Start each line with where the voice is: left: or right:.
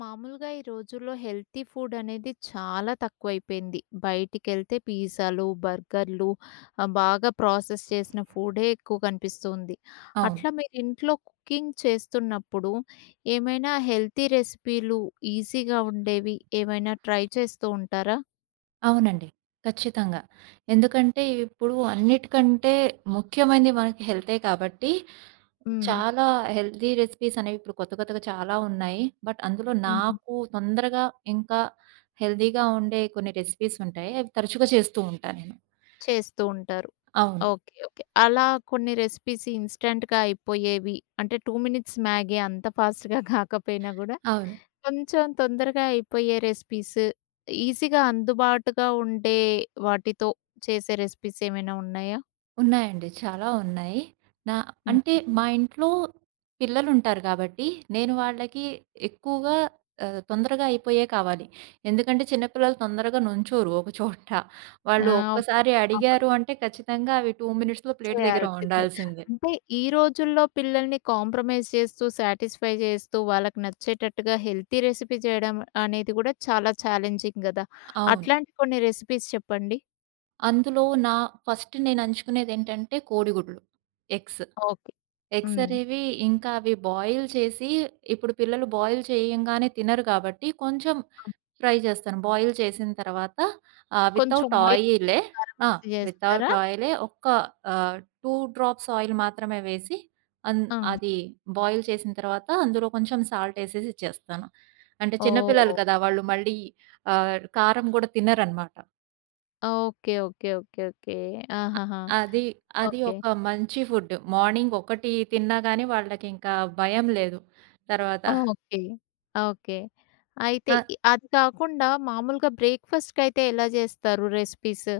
left: మామూలుగా ఈ రోజుల్లో హెల్తీ ఫుడ్ అనేది చాలా తక్కువైపోయింది. బయటికెళ్తే పిజ్జాలు, బర్గర్‌లు బాగా ప్రాసెస్ చేసిన ఫుడే ఎక్కువ కనిపిస్తుంది.
right: అవును.
left: అట్లా మీరు ఇంట్లో కుకింగ్ చేస్తున్నప్పుడు ఏమైనా హెల్తీ రెసిపీలు ఈజీగా ఉండేవి ఏమైనా ట్రై చేస్తూ ఉంటారా?
right: అవునండి. ఖచ్చితంగా. ఎందుకంటే ఇప్పుడు అన్నిటికంటే ముఖ్యమైనది మనకి హెల్తే కాబట్టి,
left: హ్మ్.
right: చాలా హెల్తీ రెసిపీస్ అనేవి ఇప్పుడు కొత్త కొత్తగా చాలా ఉన్నాయి. బట్ అందులో
left: హ్మ్.
right: నాకు తొందరగా ఇంకా హెల్తీగా ఉండే కొన్ని రెసిపీస్ ఉంటాయి. అవి తరచుగా చేస్తూ ఉంటా నేను.
left: చేస్తూ ఉంటారు.
right: అవును.
left: ఓకే, ఓకే, అలా కొన్ని రెసిపీస్ ఇన్‌స్టంట్‌గా అయిపోయేవి. అంటే 2 మినిట్స్ మ్యాగీ అంత ఫాస్ట్‌గా కాకపోయినా గూడా,
right: అవును.
left: కొంచెం తొందరగా అయిపోయే రెసిపీస్, ఈజీగా అందుబాటుగా ఉండే వాటితో చేసే రెసిపీస్ ఏమైనా ఉన్నాయా?
right: ఉన్నాయండి. చాలా ఉన్నాయి. నా అంటే
left: హ్మ్.
right: మా ఇంట్లో పిల్లలుంటారు కాబట్టి, నేను వాళ్ళకి ఎక్కువగా తొందరగా అయిపోయేయి కావాలి. ఎందుకంటే చిన్న పిల్లలు తొందరగా నుంచోరు ఒక చోట.
left: ఆ,
right: వాళ్ళు ఒక్కసారి అడిగారు
left: అవును,
right: అంటే ఖచ్చితంగా అవి 2 మినిట్స్‌లో ప్లేట్ దగ్గర
left: చేయాల్సిందే.
right: ఉండాల్సిందే.
left: అంటే ఈ రోజుల్లో పిల్లల్ని కాంప్రమైజ్ చేస్తూ, సాటిస్ఫై చేస్తూ, వాళ్ళకి నచ్చేటట్టుగా హెల్తీ రెసిపీ చేయడం అనేది గూడా చాలా ఛాలెంజింగ్ గదా!
right: అవును.
left: అట్లాంటి కొన్ని రెసిపీస్ చెప్పండి.
right: అందులో ఫస్ట్ నేను ఎంచుకునేదేంటంటే కోడిగుడ్లు, ఎగ్స్.
left: ఓకే.
right: ఎగ్స్
left: హ్మ్.
right: అనేవి ఇంకా అవి బాయిల్ చేసి ఇప్పుడు పిల్లలు బాయిల్ చేయంగానే తినరు కాబట్టి కొంచెం
left: ఆ,
right: ఫ్రై చేస్తాను. బాయిల్ చేసిన తర్వాత
left: కొంచెం
right: వితౌట్
left: ఆయిల్
right: ఆయిలే
left: కారం
right: ఆ!
left: వేసి
right: వితౌట్
left: జేస్తారా?
right: ఆయిలే ఒక్క ఆహ్, 2 డ్రాప్స్ ఆయిల్ మాత్రమే వేసి అన్
left: ఆ!
right: అది బాయిల్ చేసిన తర్వాత అందులో కొంచెం సాల్ట్ ఎసేసి ఇచ్చేస్తాను. అంటే చిన్న పిల్లలు
left: ఓహ్!
right: కదా! వాళ్ళు మళ్ళీ కారం గూడా తినరనమాట.
left: Okay, okay, okay, okay.
right: అ
left: ఆహాహా!
right: అది, అది
left: ఓకే,
right: ఒక మంచి ఫుడ్. మార్నింగ్ ఒకటి తిన్నా గాని వాళ్ళకింకా భయం లేదు తర్వాత.
left: Okay, okay. అయితే
right: ఆ!
left: అది కాకుండా మామూలుగా బ్రేక్‌ఫాస్ట్‌కైతే ఎలా జేస్తారు రెసిపీస్?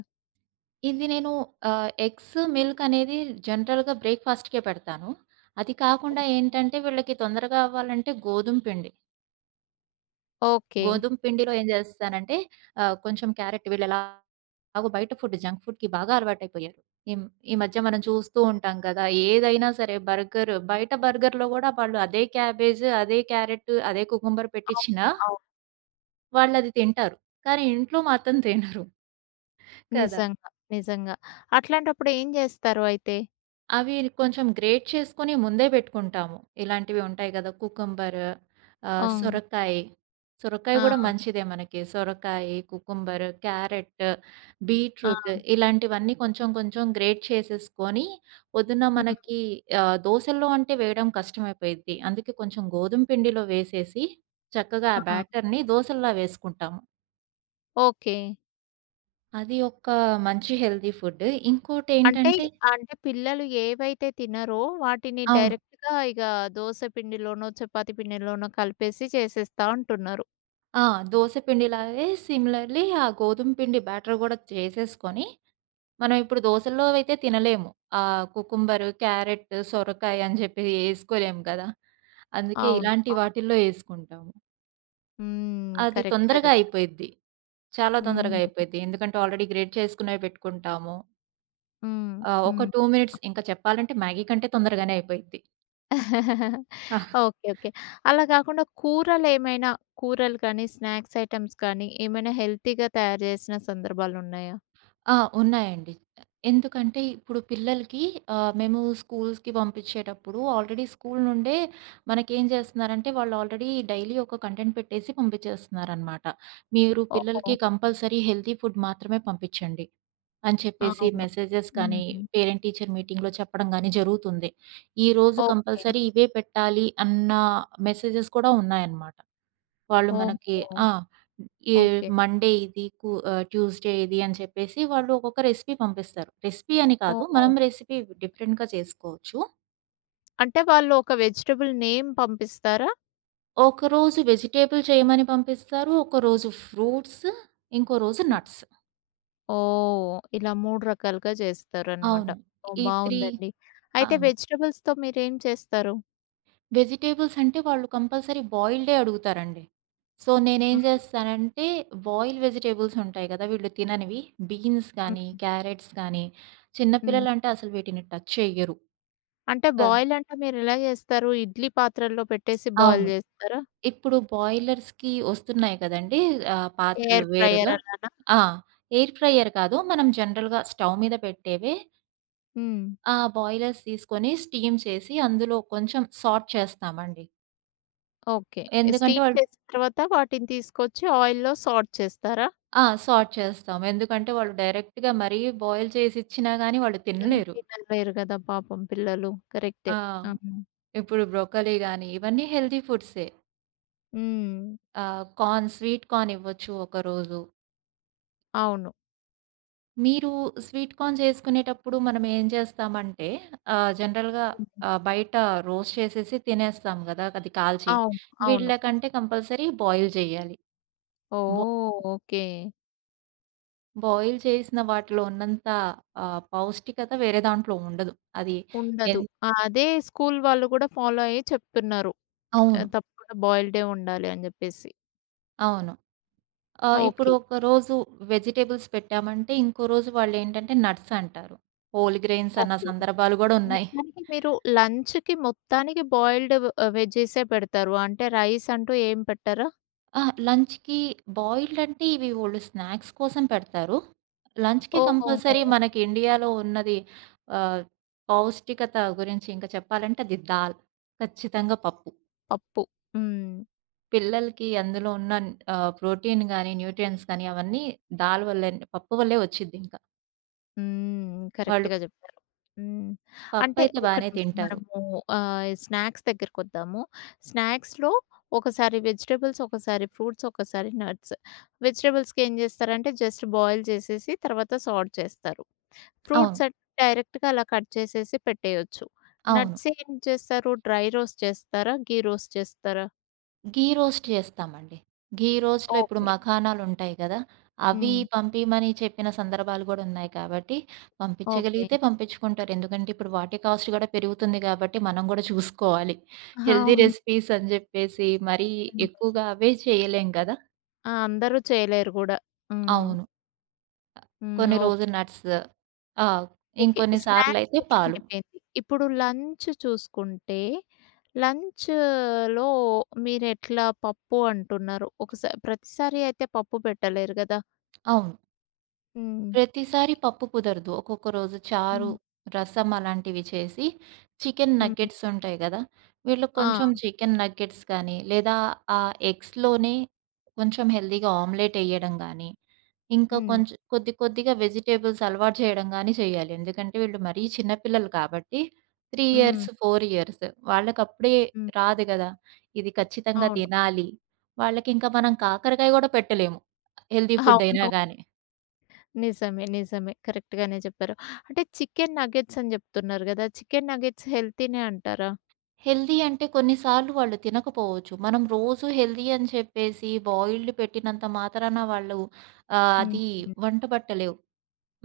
right: ఇది నేను ఎగ్స్, మిల్క్ అనేది జనరల్‌గా బ్రేక్‌ఫాస్ట్‌కే పెడతాను. అది కాకుండా ఏంటంటే వీళ్ళకి తొందరగా అవ్వాలంటే గోధుమ పిండి.
left: ఓకే.
right: గోధుమ పిండిలో ఏం జేస్తానంటే కొంచెం క్యారెట్ వీళ్ళెలాగో బయట ఫుడ్ జంక్ ఫుడ్‌కి బాగా అలవాటైపోయారు. ఈమ్ ఈ మధ్య మనం చూస్తూ ఉంటాం కదా! ఏదైనా సరే బయట బర్గర్‌లో గూడా వాళ్ళు అదే క్యాబేజ్, అదే క్యారెట్, అదే కుకుంబర్
left: అవును,
right: పెట్టిచ్చినా
left: అవును.
right: వాళ్ళది తింటారు. కానీ ఇంట్లో మాత్రం తినరు. కదా!
left: నిజంగా, నిజంగా. అట్లాంటప్పుడు ఏం జేస్తారు అయితే?
right: అవి కొంచెం గ్రేట్ చేసుకొని ముందే పెట్టుకుంటాము. ఇలాంటివి ఉంటాయి గదా! కుకుంబర్,
left: హ్మ్.
right: సొరకాయ. సొరకాయ
left: ఆ!
right: గూడా మంచిదే మనకి. సొరకాయ, కుకుంబర్, క్యారెట్,
left: ఆ!
right: బీట్రూట్ ఇలాంటివన్నీ కొంచెం కొంచెం గ్రేట్ చేసేసుకొని పొద్దున్న
left: హ్మ్.
right: మనకి దోసల్లో అంటే వేయడం కష్టమైపోయిద్ది. అందుకే కొంచెం గోధుమ పిండిలో వేసేసి చక్కగా ఆ
left: ఆ!
right: బ్యాటర్‌ని దోసల్లా వేసుకుంటాము.
left: ఓకే.
right: అది ఒక మంచి హెల్తీ ఫుడ్.
left: అంటే,
right: ఇంకోటేంటంటే
left: అంటే, పిల్లలు ఏవైతే తినరో వాటిని
right: అవును.
left: డైరెక్ట్‌గా దోస పిండిలోనో, చపాతీ పిండిలోనో కలిపేసి చేసేస్తా అంటున్నారు.
right: ఆ! దోస పిండిలాగే సిమిలర్‌లీ ఆ గోధుమ పిండి బ్యాటర్ గూడా చేసేసుకొని, మనం ఇప్పుడు దోసల్లో అయితే తినలేము. ఆహ్, కుకుంబరు, క్యారెట్, సొరకాయ అని చెప్పి ఏసుకోలేము కదా! అందుకే
left: అవును,
right: ఇలాంటి
left: అవును.
right: వాటిల్లో ఏసుకుంటాము.
left: హ్మ్,
right: అది
left: కరెక్ట్‌గా
right: తొందరగా
left: చెప్పారు.
right: అయిపోయిద్ది. చాలా తొందరగా
left: హ్మ్.
right: అయిపోయిద్ది. ఎందుకంటే ఆల్రెడీ గ్రేట్ చేసుకునేవి పెట్టుకుంటాము.
left: హ్మ్.
right: ఒక
left: హ్మ్.
right: 2 మినిట్స్ ఇంకా చెప్పాలంటే మ్యాగీ కంటే తొందరగానే అయిపోయిద్ది.
left: ఓకే, ఓకే, అలా కాకుండా కూరలు కానీ, స్నాక్స్ ఐటెమ్స్ కానీ ఏమైనా హెల్తీగా తయారు చేసిన సందర్భాలున్నాయా?
right: ఆ! ఉన్నాయండి. ఎందుకంటే ఇప్పుడు పిల్లలకి మేము స్కూల్స్‌కి పంపించేటప్పుడు ఆల్రెడీ స్కూల్ నుండే మనకేం చేస్తున్నారంటే వాళ్ళు ఆల్రెడీ డైలీ ఒక కంటెంట్ పెట్టేసి పంపించేస్తున్నారనమాట. మీరు
left: ఓహో!
right: పిల్లలకి కంపల్సరీ హెల్తీ ఫుడ్ మాత్రమే పంపించండి అని చెప్పేసి
left: అవును.
right: మెసేజెస్ కానీ,
left: హ్మ్.
right: పేరెంట్ టీచర్ మీటింగ్‌లో చెప్పడం గానీ జరుగుతుంది. ఈరోజు
left: ఓకే.
right: కంపల్సరీ ఇవే పెట్టాలి అన్న మెసేజెస్ కూడా ఉన్నాయన్నమాట. వాళ్ళు మనకి
left: ఓహో!
right: ఆ! ఈ
left: ఓకే.
right: మండే ఇది కు ఆహ్, ట్యూస్‌డే ఇది అని చెప్పేసి వాళ్ళు ఒక్కొక్క రెసిపీ పంపిస్తారు. రెసిపీ అని కాదు.
left: ఓహో!
right: మనం రెసిపీ డిఫరెంట్‌గా చేసుకోవచ్చు.
left: అంటే వాళ్ళు ఒక వెజిటబుల్ నేమ్ పంపిస్తారా?
right: ఒకరోజు వెజిటబుల్ చేయమని పంపిస్తారు. ఒకరోజు ఫ్రూట్స్, ఇంకో రోజు
left: హ్మ్.
right: నట్స్.
left: ఓహ్! ఇలా 3 రకాలుగా చేస్తారనమాట.
right: అవును.
left: ఓహ్,
right: ఈ 3
left: బావుందండి. అయితే
right: అవును.
left: వెజిటబుల్స్‌తో మీరేం చేస్తారు?
right: వెజిటబుల్స్ అంటే వాళ్ళు కంపల్సరీ బాయిల్డే అడుగుతారండి. సో, నేనేం
left: హ్మ్.
right: చేస్తానంటే బాయిల్ వెజిటబుల్స్ ఉంటాయి కదా! వీళ్ళు తిననివి. బీన్స్ గానీ,
left: హ్మ్.
right: క్యారెట్స్ గానీ, చిన్న
left: హ్మ్.
right: పిల్లలంటే అసలు వీటిని టచ్ చెయ్యరు.
left: అంటే
right: ఆ!
left: బాయిల్ అంటే మీరెలా చేస్తారు? ఇడ్లీ పాత్రల్లో పెట్టేసి బాయిల్
right: అవును.
left: చేస్తారా?
right: ఇప్పుడు బాయిలర్స్‌కి వస్తున్నాయి కదండీ! ఆహ్, పాత్రలు
left: ఎయిర్ ఫ్రైయర్
right: వేరుగా.
left: అలానా?
right: ఆ! ఎయిర్ ఫ్రైయర్ కాదు. మనం జనరల్‌గా స్టవ్ మీద పెట్టేవే
left: హ్మ్.
right: బాయిలర్స్ తీసుకొని స్టీమ్ చేసి అందులో కొంచెం సార్ట్ చేస్తామండి.
left: ఓకే.
right: ఎందుకంటే
left: స్టీమ్
right: వాళ్ళు
left: చేసిన తర్వాత వాటిని తీసుకొచ్చి ఆయిల్‌లో సాట్ చేస్తారా?
right: ఆ! సార్ట్ చేస్తాం. ఎందుకంటే వాళ్ళు డైరెక్ట్‌గా మరీ బాయిల్ చేసి ఇచ్చినా గాని వాళ్ళు
left: హ్మ్,
right: తినలేరు.
left: తినలేరు కదా! పాపం పిల్లలు. కరెక్టే.
right: ఆ!
left: అవును.
right: ఇప్పుడు బ్రోకలీ గాని ఇవన్నీ హెల్తీ ఫుడ్సే.
left: హ్మ్.
right: కార్న్, స్వీట్ కార్న్ ఇవ్వచ్చు ఒకరోజు.
left: అవును.
right: మీరు స్వీట్ కార్న్ చేసుకునేటప్పుడు మనం ఏం చేస్తామంటే జనరల్‌గా
left: హ్మ్.
right: ఆహ్, బయట రోస్ట్ చేసేసి తినేస్తాం గదా! అది కాల్చి.
left: అవును, అవును.
right: వీళ్ళకంటే కంపల్సరీ బాయిల్ చేయాలి. బా
left: ఓహ్! ఓకే.
right: బాయిల్ చేసిన వాటిలో ఉన్నంత పౌష్టికత వేరే దాంట్లో ఉండదు. అది
left: ఉండదు.
right: ఎన్
left: ఆ, అదే స్కూల్ వాళ్ళు కూడా ఫాలో అయ్యి చెప్తున్నారు.
right: అవును.
left: తప్పకుండా బాయిల్డే ఉండాలి అని జెప్పేసి.
right: అవును. ఇప్పుడు
left: ఓకే,
right: ఒకరోజు వెజిటబుల్స్ పెట్టామంటే, ఇంకో రోజు వాళ్ళేంటంటే నట్స్ అంటారు. హోల్ గ్రెయిన్స్ అన్న
left: ఓకే,
right: సందర్భాలు గూడా ఉన్నాయి.
left: మొత్తానికి మీరు లంచ్‌కి మొత్తానికి బాయిల్డ్ వెజ్జీసే పెడతారు. అంటే రైస్ అంటూ ఏం పెట్టరా?
right: ఆ! లంచ్‌కి బాయిల్డ్ అంటే ఇవి వోళ్ళు స్నాక్స్ కోసం పెడతారు. లంచ్‌కి
left: ఓహోహో!
right: కంపల్సరీ మనకి ఇండియాలో ఉన్నది ఆహ్, పౌష్టికత గురించి ఇంకా చెప్పాలంటే అది దాల్. ఖచ్చితంగా పప్పు.
left: పప్పు. హ్మ్.
right: పిల్లలకి అందులో ఉన్న ప్రోటీన్ గాని, న్యూట్రియంట్స్ గాని అవన్నీ దాల్ వల్లే పప్పు వల్లే వచ్చిద్దింకా.
left: హ్మ్,
right: వాళ్ళు
left: కరెక్ట్‌గా జెప్పారు. హ్మ్.
right: పప్పు
left: అంటే
right: అయితే
left: ఒక్క
right: బానే
left: నిమిషం
right: తింటారు.
left: మనము స్నాక్స్ దగ్గరకొద్దాము. స్నాక్స్‌లో ఒకసారి వెజిటబుల్స్, ఒకసారి ఫ్రూట్స్, ఒకసారి నట్స్. వెజిటబుల్స్‌కి ఏం జేస్తారంటే జస్ట్ బాయిల్ చేసేసి తర్వాత సార్ట్ చేస్తారు.
right: అవును.
left: ఫ్రూట్స్ అంటే డైరెక్ట్‌గా అలా కట్ చేసేసి పెట్టేయొచ్చు.
right: అవును.
left: నట్స్ ఏం చేస్తారు? డ్రై రోస్ట్ చేస్తారా? ఘీ రోస్ట్ చేస్తారా?
right: ఘీ రోస్ట్ చేస్తామండి. ఘీ రోస్ట్‌లో ఇప్పుడు
left: ఓకే.
right: మఖానాలుంటాయి కదా! అవి
left: హ్మ్.
right: పంపిమని చెప్పిన సందర్భాలు గూడా ఉన్నాయి కాబట్టి,
left: ఓకే.
right: పంపించగలిగితే పంపించుకుంటారు. ఎందుకంటే, ఇప్పుడు వాటి కాస్ట్ గూడా పెరుగుతుంది గాబట్టి, మనం గూడా చూసుకోవాలి. హెల్తీ
left: అవును.
right: రెసిపీస్ అని జెప్పేసి మరీ
left: హ్మ్.
right: ఎక్కువగా అవే చేయలేం కదా!
left: ఆ, అందరూ చేయలేరు గూడా. హ్మ్.
right: అవును.
left: హ్మ్.
right: కొన్ని రోజులు
left: ఓకే.
right: నట్స్. ఆ!
left: ఓకే,
right: ఇంకొన్ని
left: స్నాక్స్
right: సార్లయితే పాలు.
left: విషయమైపోయింది. ఇప్పుడు లంచ్ చూసుకుంటే, లంచ్‌లో మీరెట్లా పప్పు అంటున్నారు. ప్రతిసారి అయితే పప్పు పెట్టలేరు గదా!
right: అవును.
left: హ్మ్.
right: ప్రతిసారి పప్పు కుదరదు. ఒక్కొక్క రోజు చారు,
left: హ్మ్.
right: రసం అలాంటివి చేసి చికెన్
left: హ్మ్.
right: నగ్గెట్స్ ఉంటాయి గదా! వీళ్ళు
left: ఆ!
right: కొంచెం చికెన్ నగ్గెట్స్ కానీ, లేదా ఆ ఎగ్స్‌లోనే కొంచెం హెల్తీగా ఆమ్లెట్ ఎయడం గానీ, ఇంకా
left: హ్మ్.
right: కొంచెం కొద్ది కొద్దిగా వెజిటబుల్స్ అలవాటు చేయడం గానీ చేయాలి. ఎందుకంటే వీళ్ళు మరీ చిన్న పిల్లలు కాబట్టి 3
left: హ్మ్.
right: ఇయర్స్, 4 ఇయర్స్ వాళ్ళకప్పుడే
left: హ్మ్.
right: రాదు గదా! ఇది ఖచ్చితంగా
left: అవును,
right: తినాలి. వాళ్ళకింకా మనం కాకరకాయ గూడా పెట్టలేము. హెల్తీ ఫుడ్ అయినా
left: అవును,
right: గాని.
left: నిజమే, నిజమే, కరెక్ట్‌గానే చెప్పారు. అంటే చికెన్ నగ్గెట్స్ అని జెప్తున్నారు గదా! చికెన్ నగ్గెట్స్ హెల్తీనే అంటారా?
right: హెల్తీ అంటే కొన్నిసార్లు వాళ్ళు తినకపోవచ్చు. మనం రోజు హెల్తీ అని చెప్పేసి బాయిల్డ్ పెట్టినంత మాత్రాన వాళ్ళు ఆహ్,
left: హ్మ్.
right: అది వంట పట్టలేవు.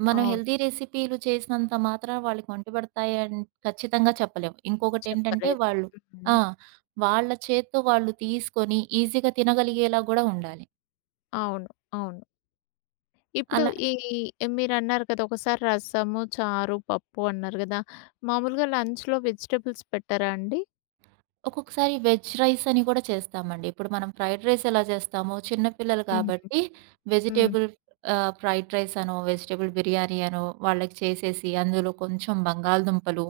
right: మనం
left: అవును.
right: హెల్తీ రెసిపీలు చేసినంత మాత్రాన వాళ్ళకి వంట పడతాయి అని ఖచ్చితంగా చెప్పలేము. ఇంకొకటేంటంటే
left: చెప్పలేదు.
right: వాళ్ళు ఆ!
left: హ్మ్.
right: వాళ్ళ చేత్తో వాళ్ళు తీసుకొని ఈజీగా తినగలిగేలా గూడా ఉండాలి.
left: అవును, అవును. ఇప్పుడు
right: అలా
left: ఈ మీరన్నారు కదా! ఒకసారి రసము, చారు, పప్పు అన్నారు గదా! మామూలుగా లంచ్‌లో వెజిటబుల్స్ పెట్టరా అండి?
right: ఒక్కొక్కసారి వెజ్ రైస్ అని కూడా చేస్తామండి. ఇప్పుడు మనం ఫ్రైడ్ రైస్ ఎలా చేస్తామో, చిన్న పిల్లలు
left: హ్మ్.
right: కాబట్టి
left: హ్మ్.
right: వెజిటబుల్ ఫ్రైడ్ రైస్ అనో, వెజిటబుల్ బిర్యానీ అనో వాళ్ళకి చేసేసి అందులో కొంచెం బంగాళదుంపలు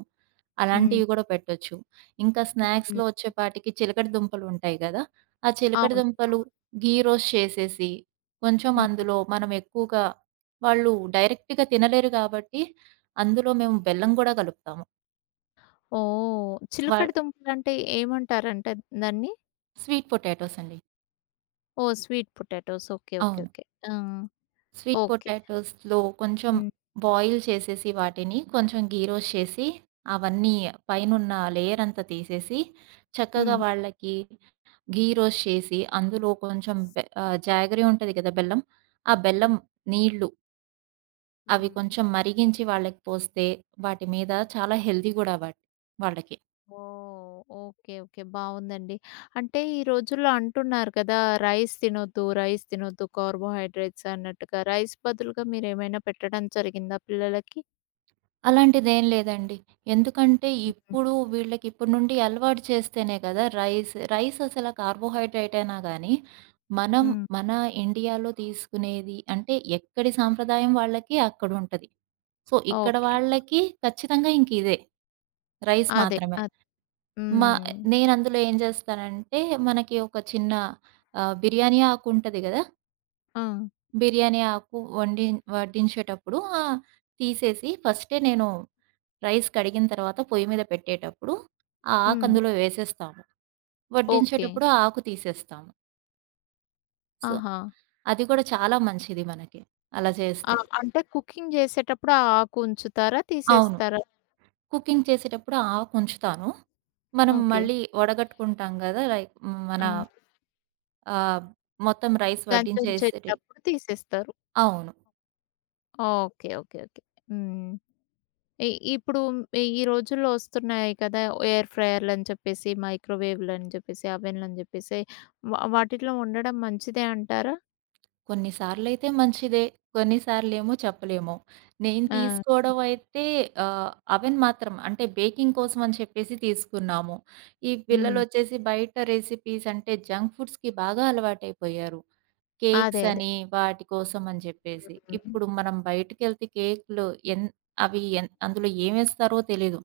left: హ్మ్.
right: అలాంటివి కూడా పెట్టొచ్చు. ఇంకా
left: హ్మ్.
right: స్నాక్స్‌లో వచ్చేపాటికి చిలకడ దుంపలు ఉంటాయి గదా! ఆ చిలకడ
left: అవును,
right: దుంపలు
left: అవును.
right: ఘీ రోస్ట్ చేసేసి, కొంచెం
left: హ్మ్.
right: అందులో మనం ఎక్కువగా వాళ్ళు డైరెక్ట్‌గా తినలేరు కాబట్టి అందులో మేము బెల్లం గూడా కలుపుతాము.
left: ఓహ్!
right: వా
left: చిలకడ దుంపలంటే ఏమంటారంట దాన్ని?
right: స్వీట్ పొటాటోస్ అండి.
left: ఓహ్! Sweet potatoes. ఓకే, ఓకే,
right: అవును.
left: ఓకే. ఆ!
right: Sweet
left: okay.
right: పొటాటోస్‌లో కొంచెం
left: హ్మ్.
right: బాయిల్ చేసేసి వాటిని, కొంచెం ఘీ రోస్ట్ చేసి, అవన్నీ పైనున్న లేయర్ అంతా తీసేసి, చక్కగా
left: హ్మ్.
right: వాళ్ళకి ఘీ రోస్ట్ చేసి, అందులో కొంచెం జాగరీ ఉంటది కదా! బెల్లం. ఆ
left: హ్మ్.
right: బెల్లం నీళ్ళు అవి
left: హ్మ్.
right: కొంచెం మరిగించి వాళ్ళకి పోస్తే, వాటి మీద చాలా హెల్తీ గూడా వాటి వాళ్ళకి.
left: ఓహ్! Okay, okay. బావుందండి. అంటే ఈ రోజుల్లో అంటున్నారు కదా! రైస్ తినొద్దు, రైస్ తినొద్దు, కార్బోహైడ్రేట్స్ అన్నట్టుగా. రైస్ బదులుగా మీరేమైనా పెట్టడం జరిగిందా పిల్లలకి?
right: అలాంటిదేం లేదండి. ఎందుకంటే
left: హ్మ్.
right: ఇప్పుడు వీళ్ళకి ఇప్పటి నుండి అలవాటు చేస్తేనే కదా రైస్, రైస్ అసల కార్బోహైడ్రేట్ అయినా గానీ, మనం
left: హ్మ్.
right: మన ఇండియాలో తీసుకునేది అంటే ఎక్కడి సాంప్రదాయం వాళ్ళకి అక్కడుంటది. సో, ఇక్కడ
left: ఓకే.
right: వాళ్ళకి ఖచ్చితంగా ఇంకిదే. రైస్
left: అదే.
right: మాత్రమే. మా
left: హ్మ్.
right: నేనందులో ఏం జేస్తానంటే మనకి ఒక చిన్న బిర్యానీ ఆకుంటది గదా!
left: ఆ!
right: బిర్యానీ ఆకు వండి వడ్డించేటప్పుడు ఆహ్, తీసేసి ఫస్టే నేను రైస్ కడిగిన తర్వాత పొయ్యి మీద పెట్టేటప్పుడు ఆ ఆకు
left: హ్మ్.
right: అందులో వేసేస్తాము.
left: ఓకే.
right: వడ్డించేటప్పుడు ఆ ఆకు తీసేస్తాము. సో,
left: ఆహా!
right: అది కూడా చాలా మంచిది మనకి అలా
left: ఆ!
right: చేస్తే.
left: అంటే కుకింగ్ చేసేటప్పుడు ఆ ఆకు ఉంచుతారా?
right: అవును.
left: తీసేస్తారా?
right: కుకింగ్ చేసేటప్పుడు ఆ ఆకు ఉంచుతాను. మనం
left: ఓకే.
right: మళ్ళీ వడగట్టుకుంటాం గదా! లైక్ మన
left: ఆ,
right: ఆహ్, మొత్తం రైస్
left: గంజి
right: వడ్డించేసేటి
left: ఉంచేటప్పుడు తీసేస్తారు.
right: అవును.
left: Okay, okay, okay. హ్మ్. ఇ ఇప్పుడు ఈ ఈ రోజుల్లో వస్తున్నాయి కదా! ఎయిర్ ఫ్రైయర్‌లని చెప్పేసి, మైక్రోవేవ్‌లని చెప్పేసి, అవెన్‌లని చెప్పేసి వాటిలో వండడం మంచిదే అంటారా?
right: కొన్నిసార్లయితే మంచిదే. కొన్నిసార్లేమో చెప్పలేము. నేను
left: ఆ!
right: తీసుకోవడం అయితే అవెన్ మాత్రం అంటే బేకింగ్ కోసం అని చెప్పేసి తీసుకున్నాము. ఈ
left: హ్మ్.
right: పిల్లలొచ్చేసి బయట రెసిపీస్ అంటే జంక్ ఫుడ్స్‌కి బాగా అలవాటైపోయారు. కేక్స్
left: అదే, అదే.
right: అని వాటి కోసం అని చెప్పేసి.
left: హ్మ్.
right: ఇప్పుడు మనం బయటికెళ్తే కేకులు ఎన్ అవి ఎన్ అందులో ఏమేస్తారో తెలీదు.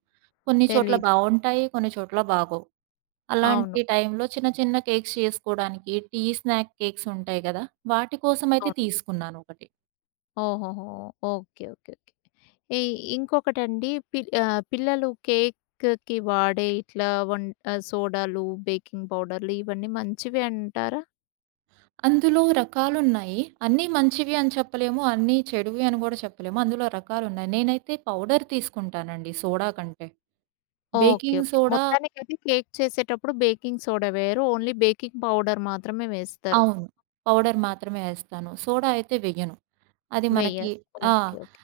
right: కొన్ని చోట్ల
left: తెలీదు.
right: బావుంటాయి. కొన్ని చోట్ల బాగోవు.
left: అవును,
right: అలాంటి టైంలో చిన్న చిన్న కేక్స్ చేసుకోడానికి టీ స్నాక్ కేక్స్ ఉంటాయి గదా! వాటి కోసమయితే
left: అవును.
right: తీసుకున్నాను ఒకటి.
left: ఓహోహో! Okay, okay, okay. ఈ ఇంకొకటండి, పిల్లలు కేక్‌కి వాడే ఇట్లా వన్ సోడాలు, బేకింగ్ పౌడర్‌లు ఇవన్నీ మంచివే అంటారా?
right: అందులో రకాలున్నాయి. అన్నీ మంచివి అని చెప్పలేము. అన్నీ చెడువి అని గూడా చెప్పలేము. అందులో రకాలున్నాయి. నేనైతే పౌడర్ తీసుకుంటానండి సోడా కంటే.
left: ఓకే,
right: బేకింగ్
left: ఓకే,
right: సోడా
left: మొత్తానికైతే కేక్ చేసేటప్పుడు బేకింగ్ సోడా వేయరు. ఓన్లీ బేకింగ్ పౌడర్ మాత్రమే వేస్తారు.
right: అవును. పౌడర్ మాత్రమే ఏస్తాను. సోడా అయితే వెయ్యను. అది మనకి
left: వెయ్యరు.
right: ఆ!
left: Okay, okay.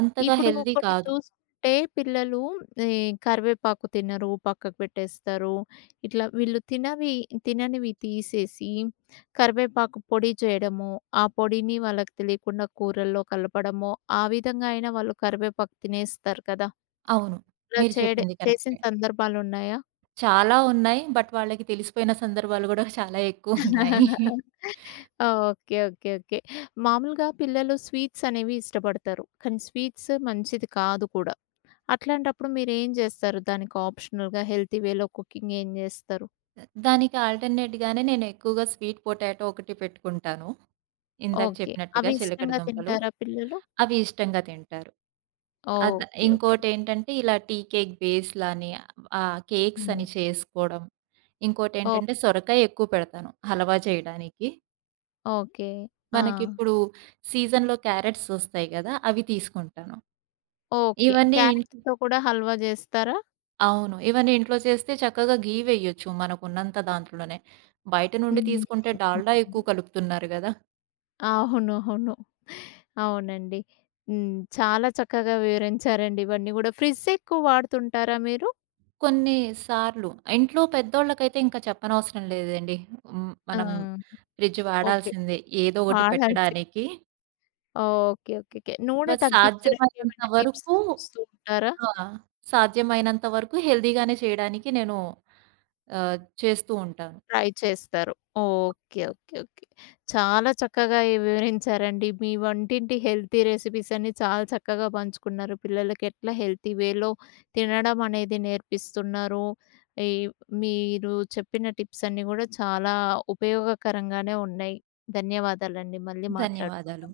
right: అంతగా
left: ఇప్పుడు
right: హెల్తీ
left: ఒకటి
right: కాదు.
left: చూసుకుంటే పిల్లలు ఈ కరివేపాకు తినరు, పక్కకు పెట్టేస్తారు. ఇట్లా వీళ్ళు తిననివి తీసేసి కరివేపాకు పొడి చేయడము, ఆ పొడిని వాళ్ళకి తెలియకుండా కూరల్లో కలపడము, ఆ విధంగా అయినా వాళ్ళు కరివేపాకు తినేస్తారు కదా!
right: అవును.
left: ఇలా
right: మీరు చెప్పింది
left: చేసిన
right: కరెక్టే.
left: సందర్భాలున్నాయా?
right: చాలా ఉన్నాయి. బట్ వాళ్ళకి తెలిసిపోయిన సందర్భాలు గూడా చాలా ఎక్కువున్నాయి.
left: Okay, okay, okay. మామూలుగా పిల్లలు స్వీట్స్ అనేవి ఇష్టపడతారు. కానీ స్వీట్స్ మంచిది కాదు కూడా. అట్లాంటప్పుడు మీరేం జేస్తారు? దానికి ఆప్షనల్‌గా హెల్తీ వేలో కుకింగ్ ఏం జేస్తారు?
right: దానికి ఆల్టర్‌నేట్‌గానే నేను ఎక్కువగా స్వీట్ పొటాటో ఒకటి పెట్టుకుంటాను. ఇందాక
left: ఓకే.
right: చెప్పినట్టుగా
left: అవి
right: చిలకడ
left: ఇష్టంగా
right: దుంపలు.
left: తింటారా పిల్లలు?
right: అవి ఇష్టంగా తింటారు. అద
left: ఓకే, ఓకే.
right: ఇంకోటేంటంటే ఇలా టీ కేక్ బేస్‌లని కేక్స్
left: హ్మ్.
right: అని చేసుకోవడం.
left: ఓ
right: ఇంకోటేంటంటే సొరకాయ ఎక్కువ పెడతాను హల్వా చేయడానికి.
left: ఓకే. ఆ!
right: మనకిప్పుడు సీజన్‌లో క్యారట్స్ వస్తాయి గదా! అవి తీసుకుంటాను.
left: ఓకే.
right: ఇవన్నీ ఇంట్
left: క్యారెట్‌తో కూడా హల్వా జేస్తారా?
right: అవును. ఇవన్నీ ఇంట్లో చేస్తే చక్కగా ఘీ వేయొచ్చు మనకున్నంత దాంట్లోనే. బయట నుండి
left: హ్మ్.
right: తీసుకుంటే
left: హ్మ్.
right: డాల్డా ఎక్కువ కలుపుతున్నారు గదా!
left: అవునవును. అవునండి. హ్మ్, చాలా చక్కగా వివరించారండి ఇవన్నీ గూడా. ఫ్రిడ్జ్ ఎక్కువ వాడుతుంటారా మీరు?
right: కొన్ని సార్లు. ఇంట్లో పెద్దోళ్ళకైతే ఇంకా చెప్పనవసరం లేదండి. హ్మ్.
left: ఆ!
right: మనం ఫ్రిడ్జ్
left: ఓకే.
right: వాడాల్సిందే ఏదో ఒకటి
left: వాడాల్సి
right: పెట్టడానికి.
left: Okay, okay, okay. నూనె
right: బట్
left: తగ్గించడానికి
right: సాధ్యమైనంత
left: ఏమైనా టిప్స్
right: వరకు
left: చూస్తూ ఉంటారా?
right: ఆ! సాధ్యమైనంత వరకు హెల్తీగానే చేయడానికి నేను ఆహ్, చేస్తూ ఉంటాను.
left: ట్రై చేస్తారు. ఓకే, ఓకే, ఓకే, చాలా చక్కగా వివరించారండి. మీ వంటింటి హెల్తీ రెసిపీస్ అన్ని చాలా చక్కగా పంచుకున్నారు. పిల్లలకి ఎట్లా హెల్తీ వేలో తినడం అనేది నేర్పిస్తున్నారు. ఈ మీరు చెప్పిన టిప్స్ అన్నీ గూడా చాలా ఉపయోగకరంగానే ఉన్నాయి. ధన్యవాదాలండి. మళ్ళీ మాట్లాడుకుందాం.
right: ధన్యవాదాలు.